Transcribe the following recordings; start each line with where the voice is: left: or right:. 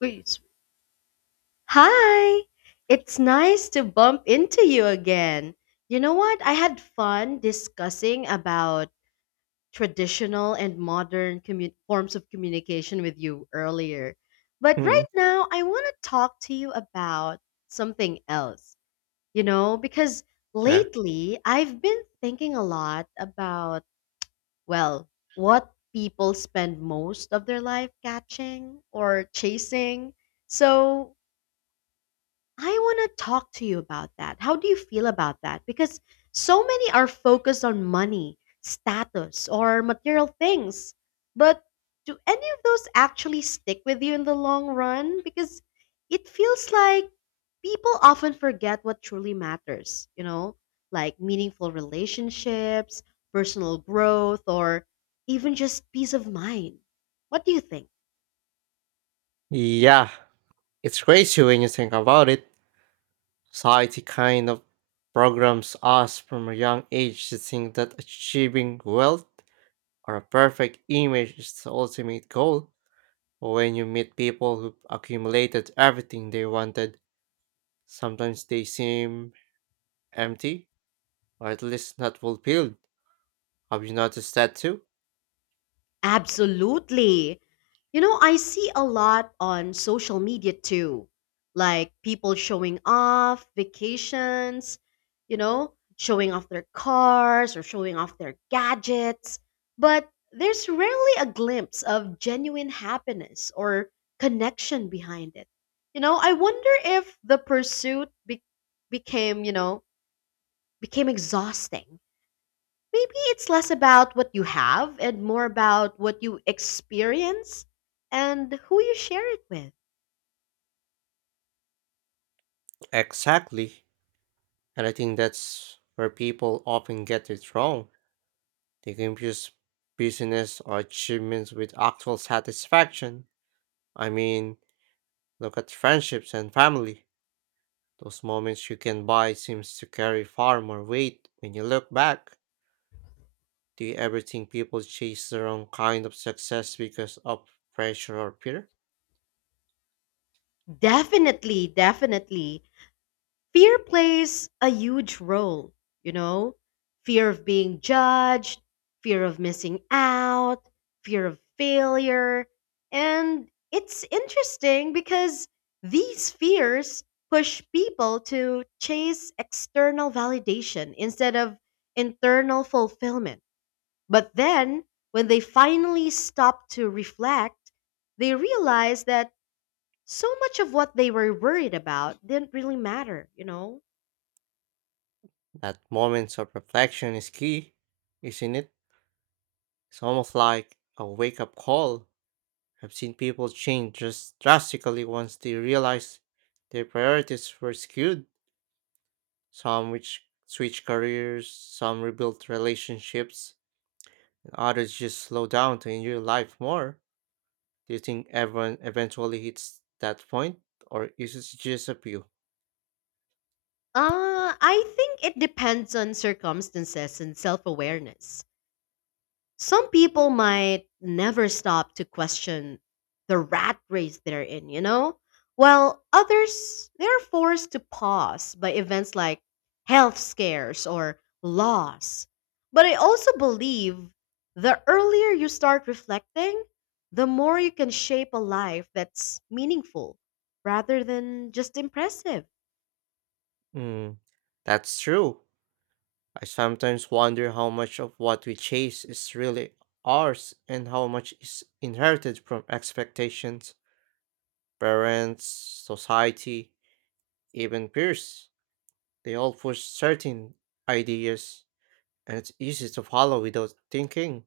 left: Please. Hi! It's nice to bump into you again. You know what? I had fun discussing about traditional and modern forms of communication with you earlier. But
right: Mm,
left: right now, I want to talk to you about something else. You know, because
right: yeah.
left: lately I've been thinking a lot about, well, what people spend most of their life catching or chasing. So, I want to talk to you about that. How do you feel about that? Because so many are focused on money, status, or material things. But do any of those actually stick with you in the long run? Because it feels like people often forget what truly matters, you know, like meaningful relationships, personal growth, or even just peace of mind. What do you think?
right: Yeah, it's crazy when you think about it. Society kind of programs us from a young age to think that achieving wealth or a perfect image is the ultimate goal. But when you meet people who accumulated everything they wanted, sometimes they seem empty or at least not fulfilled. Have you noticed that too?
left: Absolutely. You know, I see a lot on social media too, like people showing off vacations, you know, showing off their cars or showing off their gadgets. But there's rarely a glimpse of genuine happiness or connection behind it. You know, I wonder if the became, you know, became exhausting. Maybe it's less about what you have and more about what you experience and who you share it with.
right: Exactly. And I think that's where people often get it wrong. They confuse business or achievements with actual satisfaction. I mean, look at friendships and family. Those moments you can buy seems to carry far more weight when you look back. Do you ever think people chase the wrong kind of success because of pressure or fear?
left: Definitely, definitely. Fear plays a huge role, you know? Fear of being judged, fear of missing out, fear of failure. And it's interesting because these fears push people to chase external validation instead of internal fulfillment. But then, when they finally stopped to reflect, they realized that so much of what they were worried about didn't really matter, you know?
right: That moments of reflection is key, isn't it? It's almost like a wake up call. I've seen people change just drastically once they realized their priorities were skewed, some which switch careers, some rebuilt relationships, and others just slow down to enjoy life more. Do you think everyone eventually hits that point, or is it just a few?
left: I think it depends on circumstances and self awareness. Some people might never stop to question the rat race they're in, you know? While others, they're forced to pause by events like health scares or loss. But I also believe the earlier you start reflecting, the more you can shape a life that's meaningful rather than just impressive.
right: Mm, that's true. I sometimes wonder how much of what we chase is really ours and how much is inherited from expectations, parents, society, even peers, they all push certain ideas, and it's easy to follow without thinking.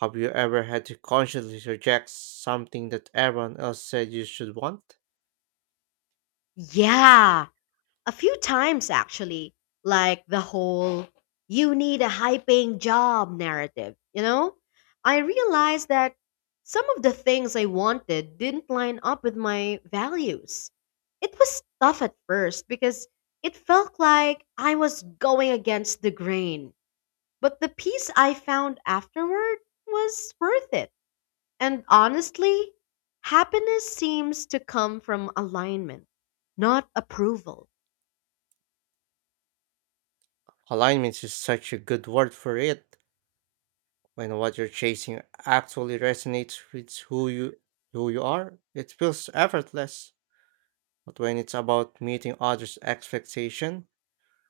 right: Have you ever had to consciously reject something that everyone else said you should want?
left: Yeah, a few times, actually, like the whole you need a high paying job narrative, you know? I realized that some of the things I wanted didn't line up with my values. It was tough at first because it felt like I was going against the grain. But the peace I found afterward was worth it. And honestly, happiness seems to come from alignment, not approval.
right: Alignment is such a good word for it. When what you're chasing actually resonates with who you are, it feels effortless. But when it's about meeting others' expectation,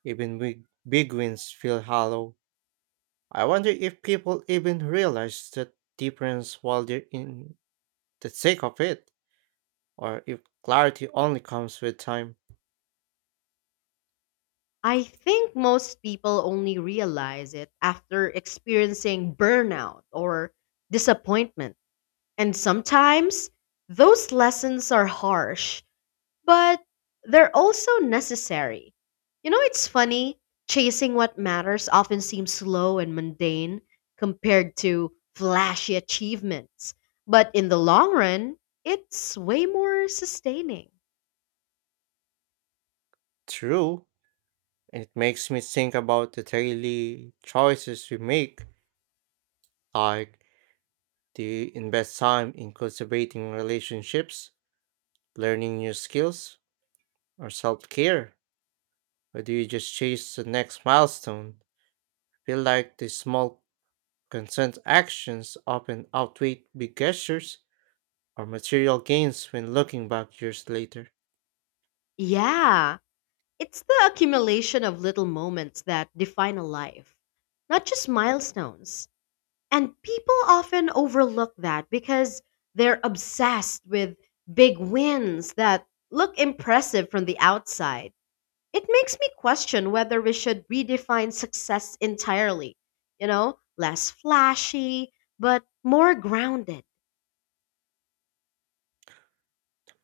right: even big, big wins feel hollow. I wonder if people even realize the difference while they're in the thick of it, or if clarity only comes with time.
left: I think most people only realize it after experiencing burnout or disappointment. And sometimes those lessons are harsh, but they're also necessary. You know, it's funny, chasing what matters often seems slow and mundane compared to flashy achievements. But in the long run, it's way more sustaining.
right: True, it makes me think about the daily choices we make, like do you invest time in cultivating relationships, learning new skills, or self care, or do you just chase the next milestone? I feel like the small consent actions often outweigh big gestures or material gains when looking back years later.
left: Yeah. It's the accumulation of little moments that define a life, not just milestones. And people often overlook that because they're obsessed with big wins that look impressive from the outside. It makes me question whether we should redefine success entirely. You know, less flashy, but more grounded.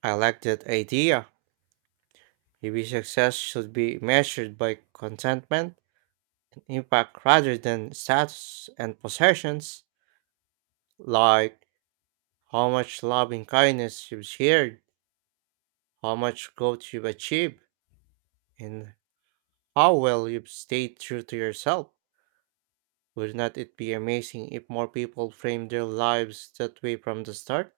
right: I like that idea. Maybe success should be measured by contentment and impact rather than status and possessions, like how much loving kindness you've shared, how much growth you've achieved, and how well you've stayed true to yourself. Would not it be amazing if more people framed their lives that way from the start?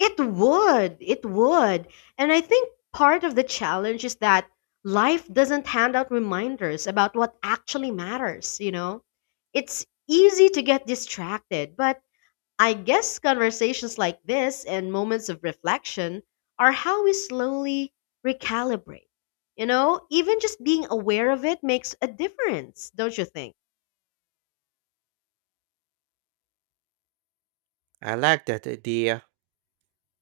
left: It would. It would. And I think part of the challenge is that life doesn't hand out reminders about what actually matters, you know? It's easy to get distracted, but I guess conversations like this and moments of reflection are how we slowly recalibrate. You know, even just being aware of it makes a difference, don't you think?
right: I like that idea.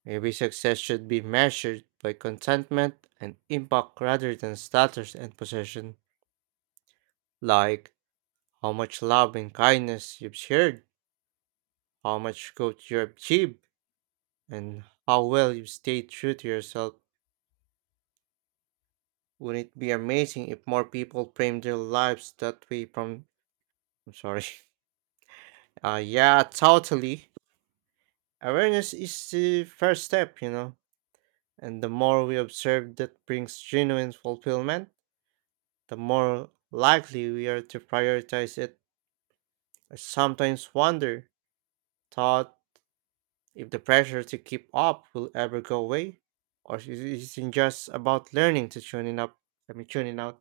right: Maybe success should be measured by contentment and impact rather than status and possession, like how much love and kindness you've shared, how much good you achieved, and how well you stayed true to yourself. Wouldn't it be amazing if more people framed their lives that way from I'm sorry. Yeah, totally. Awareness is the first step, you know. And the more we observe that brings genuine fulfillment, the more likely we are to prioritize it. I sometimes wonder, thought, if the pressure to keep up will ever go away, or is it just about learning to tune it up? I mean, tuning out.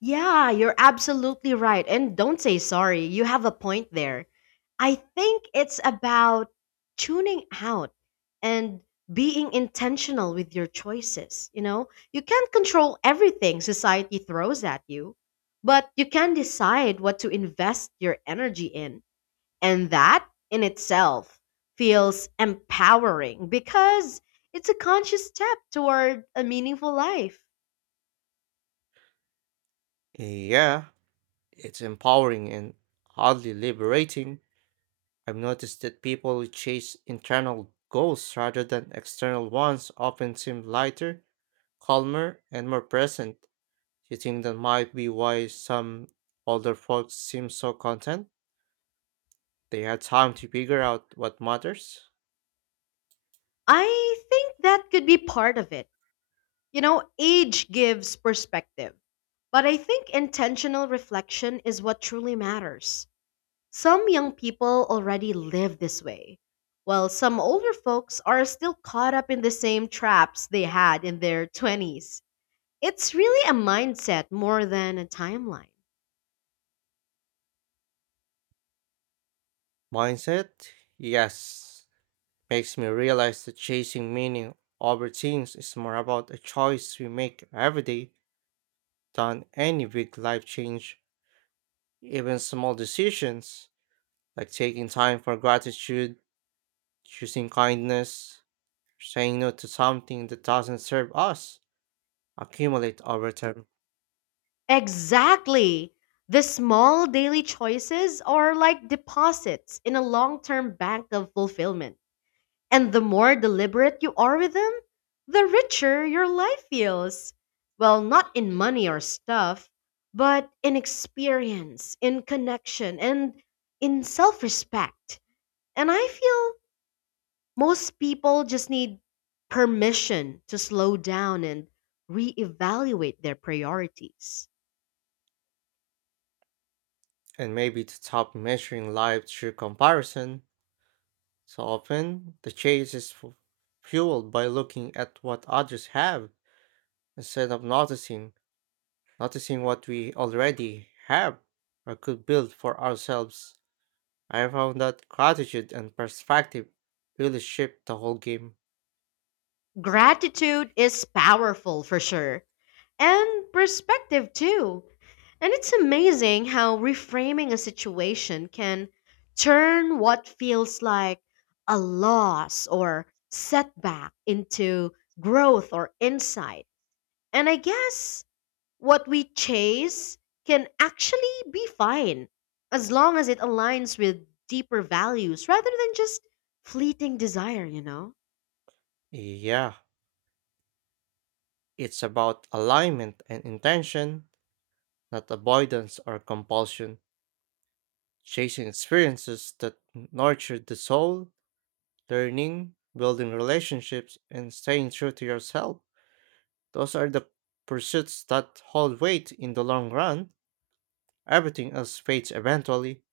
left: Yeah, you're absolutely right. And don't say sorry. You have a point there. I think it's about tuning out and being intentional with your choices. You know, you can't control everything society throws at you, but you can decide what to invest your energy in. And that in itself feels empowering because it's a conscious step toward a meaningful life.
right: Yeah, it's empowering and oddly liberating. I've noticed that people who chase internal goals rather than external ones often seem lighter, calmer, and more present. Do you think that might be why some older folks seem so content? They had time to figure out what matters.
left: I think that could be part of it. You know, age gives perspective. But I think intentional reflection is what truly matters. Some young people already live this way, while some older folks are still caught up in the same traps they had in their 20s. It's really a mindset more than a timeline.
right: Mindset? Yes. Makes me realize that chasing meaning over things is more about a choice we make every day than any big life change. Even small decisions, like taking time for gratitude, choosing kindness, saying no to something that doesn't serve us, accumulate over time.
left: Exactly. The small daily choices are like deposits in a long term bank of fulfillment. And the more deliberate you are with them, the richer your life feels. Well, not in money or stuff, but in experience, in connection, and in self respect. And I feel most people just need permission to slow down and reevaluate their priorities.
right: And maybe to stop measuring life through comparison. So often, the chase is fueled by looking at what others have instead of noticing what we already have or could build for ourselves. I found that gratitude and perspective really shape the whole game.
left: Gratitude is powerful for sure, and perspective too. And it's amazing how reframing a situation can turn what feels like a loss or setback into growth or insight. And I guess what we chase can actually be fine as long as it aligns with deeper values rather than just fleeting desire, you know?
right: Yeah, it's about alignment and intention, not avoidance or compulsion. Chasing experiences that nurture the soul, learning, building relationships, and staying true to yourself. Those are the pursuits that hold weight in the long run. Everything else fades eventually,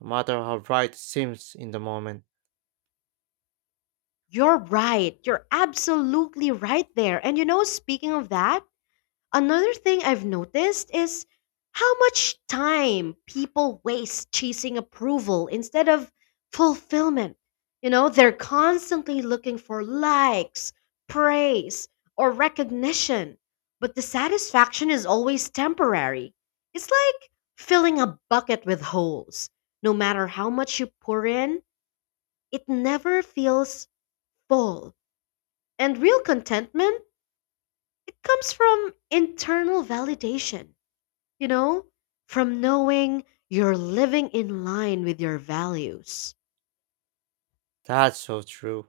right: no matter how bright it seems in the moment.
left: You're right. You're absolutely right there. And you know, speaking of that, another thing I've noticed is how much time people waste chasing approval instead of fulfillment. You know, they're constantly looking for likes, praise, or recognition, but the satisfaction is always temporary. It's like filling a bucket with holes. No matter how much you pour in, it never feels full. And real contentment, it comes from internal validation, you know, from knowing you're living in line with your values.
right: That's so true.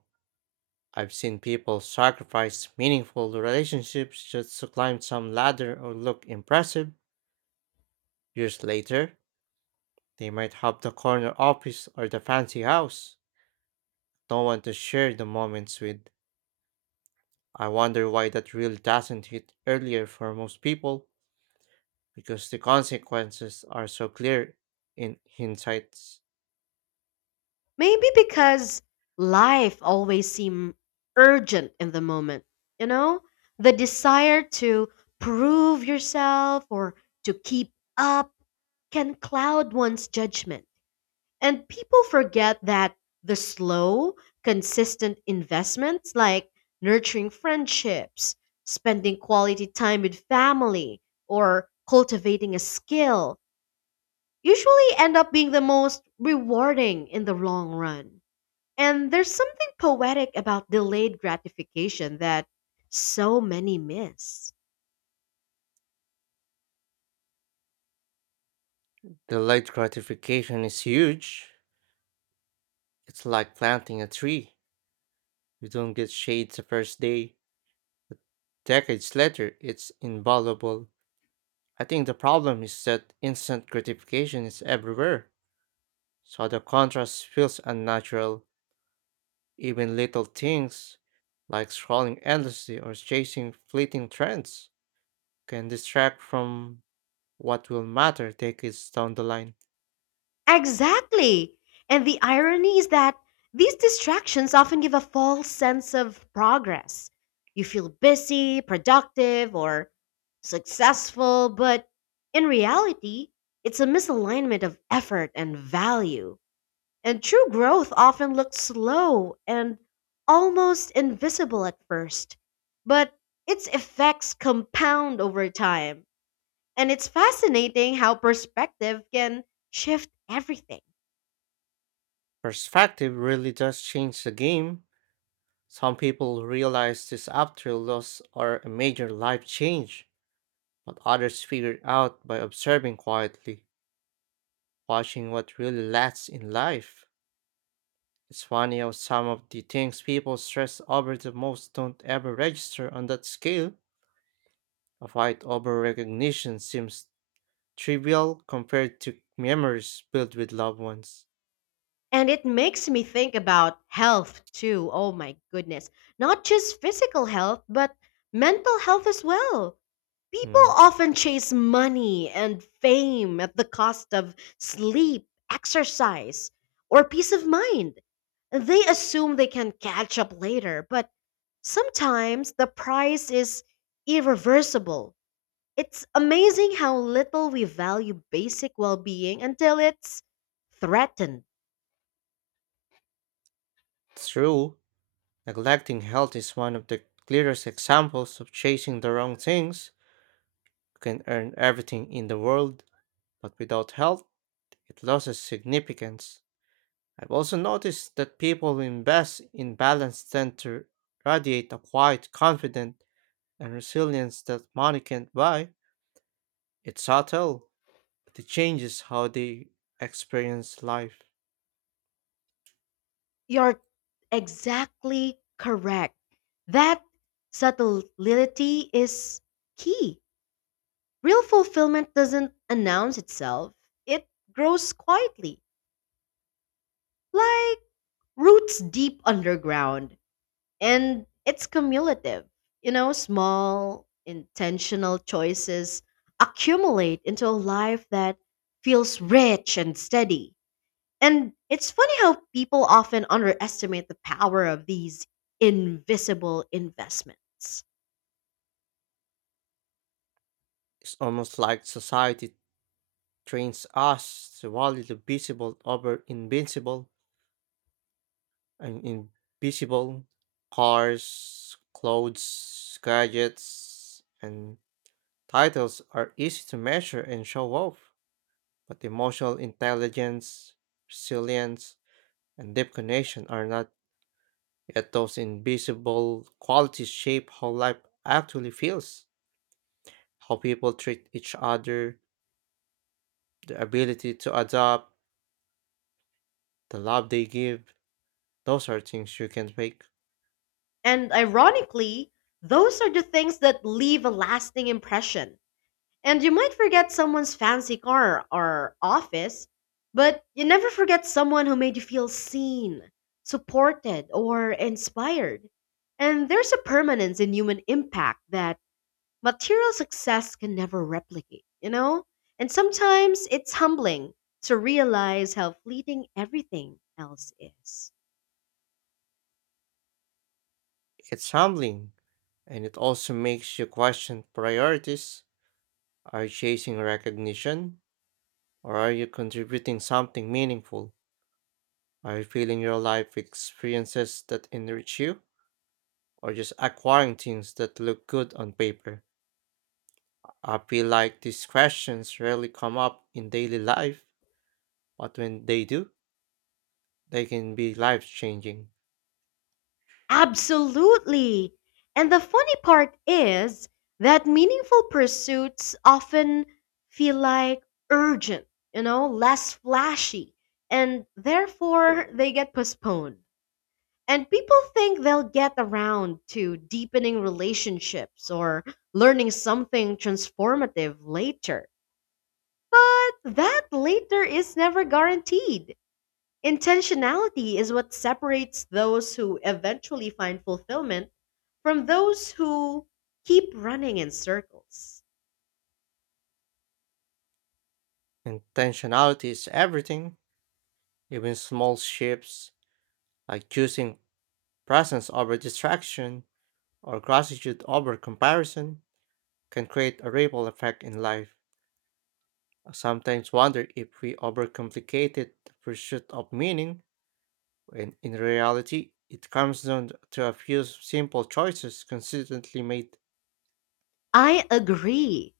right: I've seen people sacrifice meaningful relationships just to climb some ladder or look impressive. Years later, they might have the corner office or the fancy house. No one to share the moments with. I wonder why that really doesn't hit earlier for most people. Because the consequences are so clear in hindsight.
left: Maybe because life always seemed urgent in the moment, you know? The desire to prove yourself or to keep up can cloud one's judgment. And people forget that the slow, consistent investments like nurturing friendships, spending quality time with family, or cultivating a skill usually end up being the most rewarding in the long run. And there's something poetic about delayed gratification that so many miss.
right: The late gratification is huge. It's like planting a tree. You don't get shade the first day. Decades later, it's invaluable. I think the problem is that instant gratification is everywhere, so the contrast feels unnatural. Even little things, like scrolling endlessly or chasing fleeting trends, can distract from what will matter decades down the line.
left: Exactly. And the irony is that these distractions often give a false sense of progress. You feel busy, productive, or successful, but in reality, it's a misalignment of effort and value. And true growth often looks slow and almost invisible at first, but its effects compound over time. And it's fascinating how perspective can shift everything.
right: Perspective really does change the game. Some people realize this after loss or a major life change, but others figure it out by observing quietly, watching what really lasts in life. It's funny how some of the things people stress over the most don't ever register on that scale. A fight over recognition seems trivial compared to memories built with loved ones.
left: And it makes me think about health too. Oh my goodness. Not just physical health, but mental health as well. People
right: Mm,
left: often chase money and fame at the cost of sleep, exercise, or peace of mind. They assume they can catch up later, but sometimes the price is irreversible. It's amazing how little we value basic well being until it's threatened.
right: true. Neglecting health is one of the clearest examples of chasing the wrong things. You can earn everything in the world, but without health, it loses significance. I've also noticed that people who invest in balance tend to radiate a quiet confidence and resilience that money can't buy. It's subtle, but it changes how they experience life.
left: You're exactly correct. That subtlety is key. Real fulfillment doesn't announce itself, it grows quietly, like roots deep underground. And it's cumulative. You know, small, intentional choices accumulate into a life that feels rich and steady. And it's funny how people often underestimate the power of these invisible investments.
right: It's almost like society trains us to value the visible over invincible. I'm invisible. Cars, clothes, gadgets, and titles are easy to measure and show off, but emotional intelligence, resilience, and deep connection are not. Yet those invisible qualities shape how life actually feels, how people treat each other, the ability to adapt, the love they give. Those are things you can fake.
left: And ironically, those are the things that leave a lasting impression. And you might forget someone's fancy car or office, but you never forget someone who made you feel seen, supported, or inspired. And there's a permanence in human impact that material success can never replicate, you know? And sometimes it's humbling to realize how fleeting everything else is.
right: It's humbling, and it also makes you question priorities. Are you chasing recognition? Or are you contributing something meaningful? Are you filling your life with experiences that enrich you? Or just acquiring things that look good on paper? I feel like these questions rarely come up in daily life, but when they do, they can be life changing.
left: Absolutely. And the funny part is that meaningful pursuits often feel like urgent, you know, less flashy, and therefore they get postponed. And people think they'll get around to deepening relationships or learning something transformative later. But that later is never guaranteed. Intentionality is what separates those who eventually find fulfillment from those who keep running in circles.
right: Intentionality is everything, even small shifts like choosing presence over distraction or gratitude over comparison can create a ripple effect in life. I sometimes wonder if we overcomplicated the pursuit of meaning when in reality it comes down to a few simple choices consistently made.
left: I agree.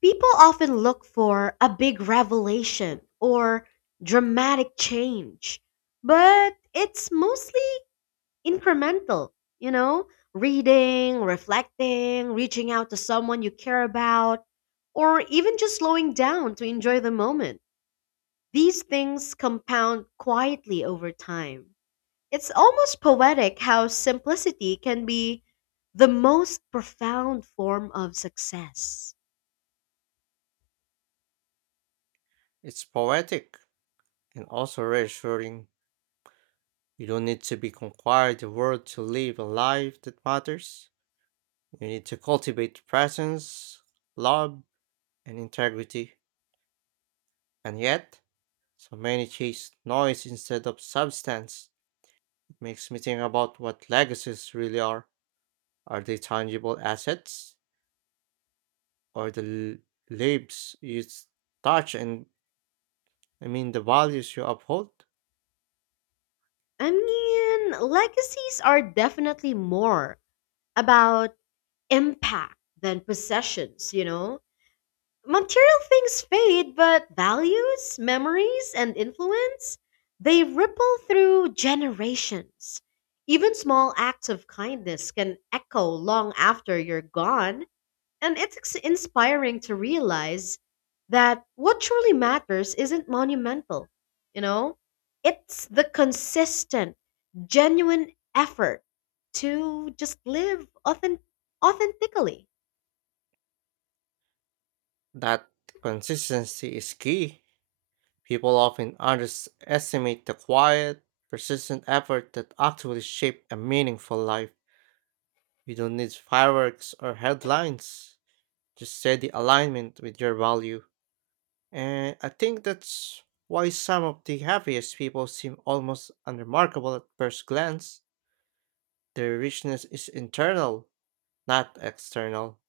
left: People often look for a big revelation or dramatic change, but it's mostly incremental, you know, reading, reflecting, reaching out to someone you care about, or even just slowing down to enjoy the moment. These things compound quietly over time. It's almost poetic how simplicity can be the most profound form of success.
right: It's poetic and also reassuring. You don't need to be conquered the world to live a life that matters. You need to cultivate presence, love, and integrity. And yet, so many chase noise instead of substance. It makes me think about what legacies really are. Are they tangible assets or the labels you touch and I mean the values you uphold?
left: I mean, legacies are definitely more about impact than possessions, you know? Material things fade, but values, memories, and influence, they ripple through generations. Even small acts of kindness can echo long after you're gone, and it's inspiring to realize that what truly matters isn't monumental, you know? It's the consistent, genuine effort to just authentically.
right: That consistency is key. People often underestimate the quiet, persistent effort that actually shape a meaningful life. You don't need fireworks or headlines, just steady alignment with your value. And I think that's why some of the happiest people seem almost unremarkable at first glance. Their richness is internal, not external.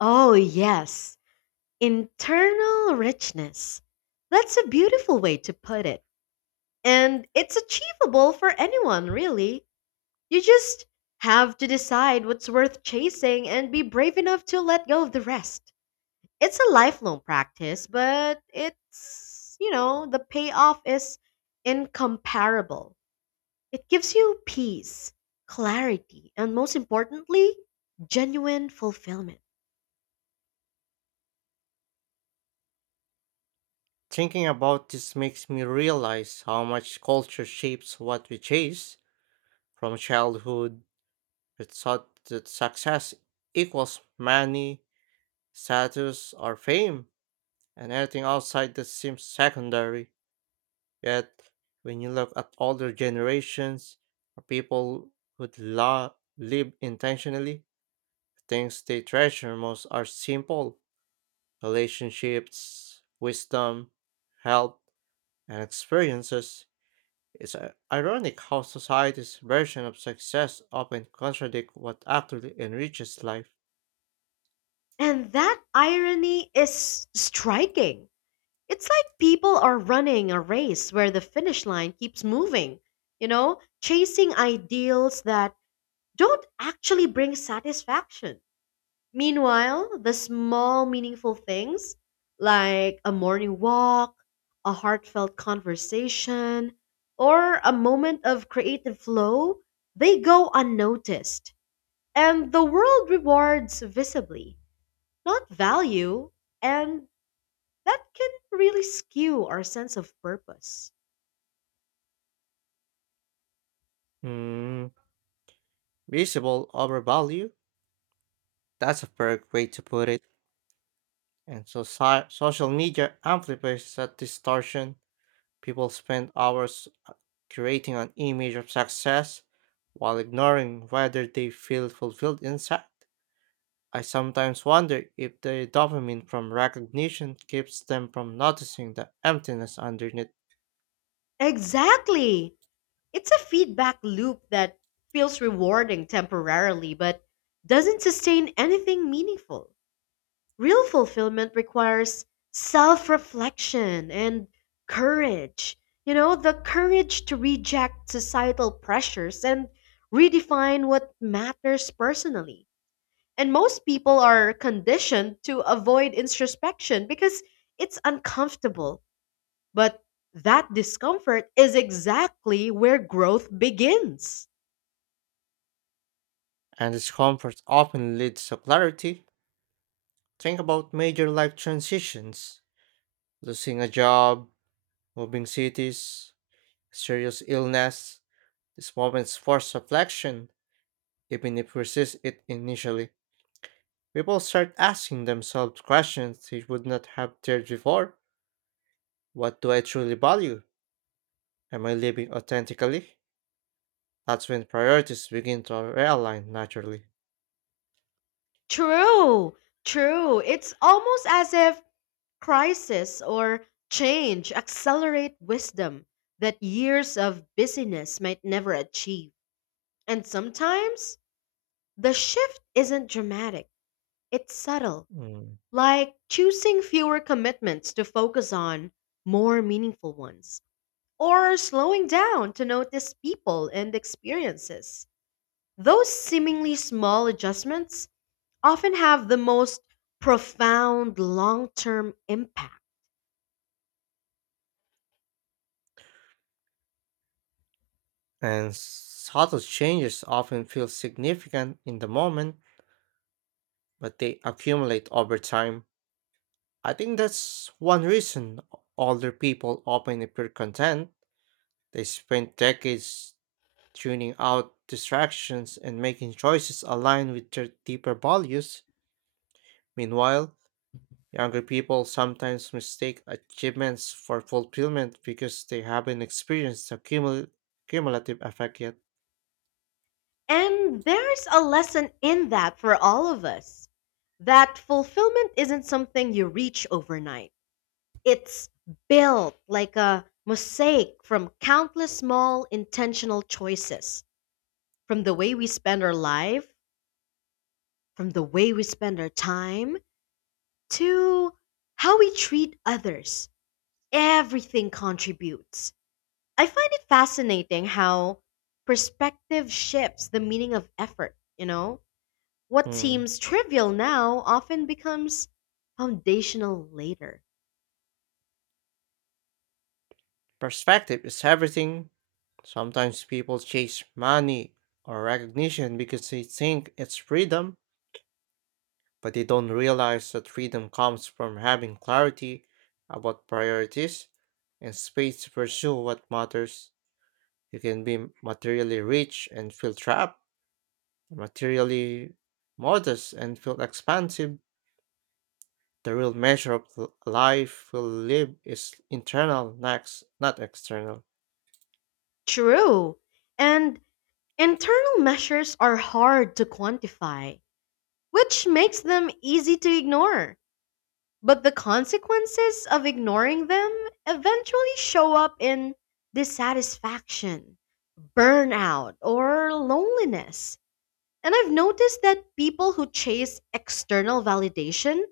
left: Oh, yes. Internal richness. That's a beautiful way to put it. And it's achievable for anyone, really. You just have to decide what's worth chasing and be brave enough to let go of the rest. It's a lifelong practice, but it's, you know, the payoff is incomparable. It gives you peace, clarity, and most importantly, genuine fulfillment.
right: Thinking about this makes me realize how much culture shapes what we chase. From childhood, we thought that success equals money, status, or fame, and anything outside that seems secondary. Yet, when you look at older generations, or people who live intentionally, the things they treasure most are simple relationships, wisdom, health, and experiences. It's ironic how society's version of success often contradicts what actually enriches life.
left: And that irony is striking. It's like people are running a race where the finish line keeps moving, you know, chasing ideals that don't actually bring satisfaction. Meanwhile, the small, meaningful things like a morning walk, a heartfelt conversation, or a moment of creative flow, they go unnoticed. And the world rewards visibly, not value. And that can really skew our sense of purpose.
right: Hmm, visible overvalue? That's a perfect way to put it. And social media amplifies that distortion. People spend hours creating an image of success while ignoring whether they feel fulfilled inside. I sometimes wonder if the dopamine from recognition keeps them from noticing the emptiness underneath,
left: Exactly. It's a feedback loop that feels rewarding temporarily but doesn't sustain anything meaningful. Real fulfillment requires self reflection and courage. You know, the courage to reject societal pressures and redefine what matters personally. And most people are conditioned to avoid introspection because it's uncomfortable. But that discomfort is exactly where growth begins.
right: and discomfort often leads to clarity. Think about major life transitions losing a job, moving cities, serious illness. These moments force reflection, even if we resist it initially. People start asking themselves questions they would not have dared before. What do I truly value? Am I living authentically? That's when priorities begin to realign naturally.
left: True, true. It's almost as if crisis or change accelerate wisdom that years of busyness might never achieve. And sometimes the shift isn't dramatic, it's subtle,
right: Mm.
left: like choosing fewer commitments to focus on more meaningful ones, or slowing down to notice people and experiences. Those seemingly small adjustments often have the most profound long term impact.
right: And subtle changes often feel significant in the moment, but they accumulate over time. I think that's one reason older people often appear content. They spend decades tuning out distractions and making choices aligned with their deeper values. Meanwhile, younger people sometimes mistake achievements for fulfillment because they haven't experienced the cumulative effect yet.
left: And there's a lesson in that for all of us that fulfillment isn't something you reach overnight, it's built like a mosaic from countless small intentional choices, from the way we spend our life, from the way we spend our time, to how we treat others. Everything contributes. I find it fascinating how perspective shifts the meaning of effort, you know? What
right: Mm.
left: seems trivial now often becomes foundational later.
right: Perspective is everything. Sometimes people chase money or recognition because they think it's freedom, but they don't realize that freedom comes from having clarity about priorities and space to pursue what matters. You can be materially rich and feel trapped, materially modest and feel expansive. The real measure of life we live is internal, next, not external.
left: True. And internal measures are hard to quantify, which makes them easy to ignore. But the consequences of ignoring them eventually show up in dissatisfaction, burnout, or loneliness. And I've noticed that people who chase external validation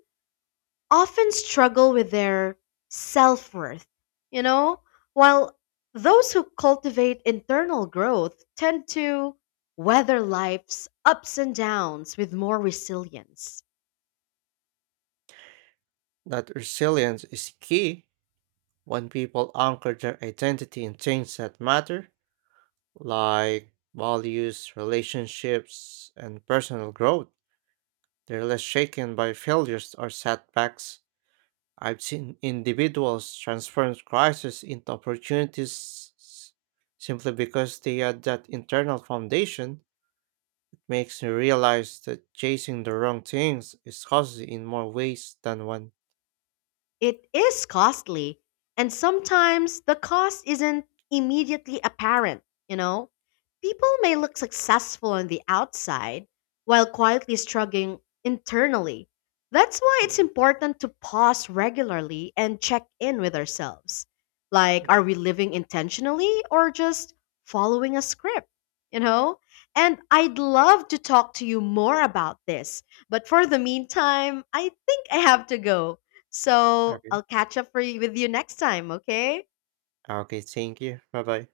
left: often struggle with their self worth, you know? While those who cultivate internal growth tend to weather life's ups and downs with more resilience.
right: That resilience is key when people anchor their identity in things that matter, like values, relationships, and personal growth. They're less shaken by failures or setbacks. I've seen individuals transform crises into opportunities simply because they had that internal foundation. It makes me realize that chasing the wrong things is costly in more ways than one.
left: It is costly, and sometimes the cost isn't immediately apparent, you know? People may look successful on the outside while quietly struggling internally. That's why it's
right: Mm,
left: important to pause regularly and check in with ourselves. Like, are
right: mm.
left: we living intentionally or just following a script, you know? And I'd love to talk to you more about this, but for the meantime, I think I have to go. So
right: Okay.
left: I'll catch up for you, with you next time, okay?
right: Okay, thank you. Bye bye.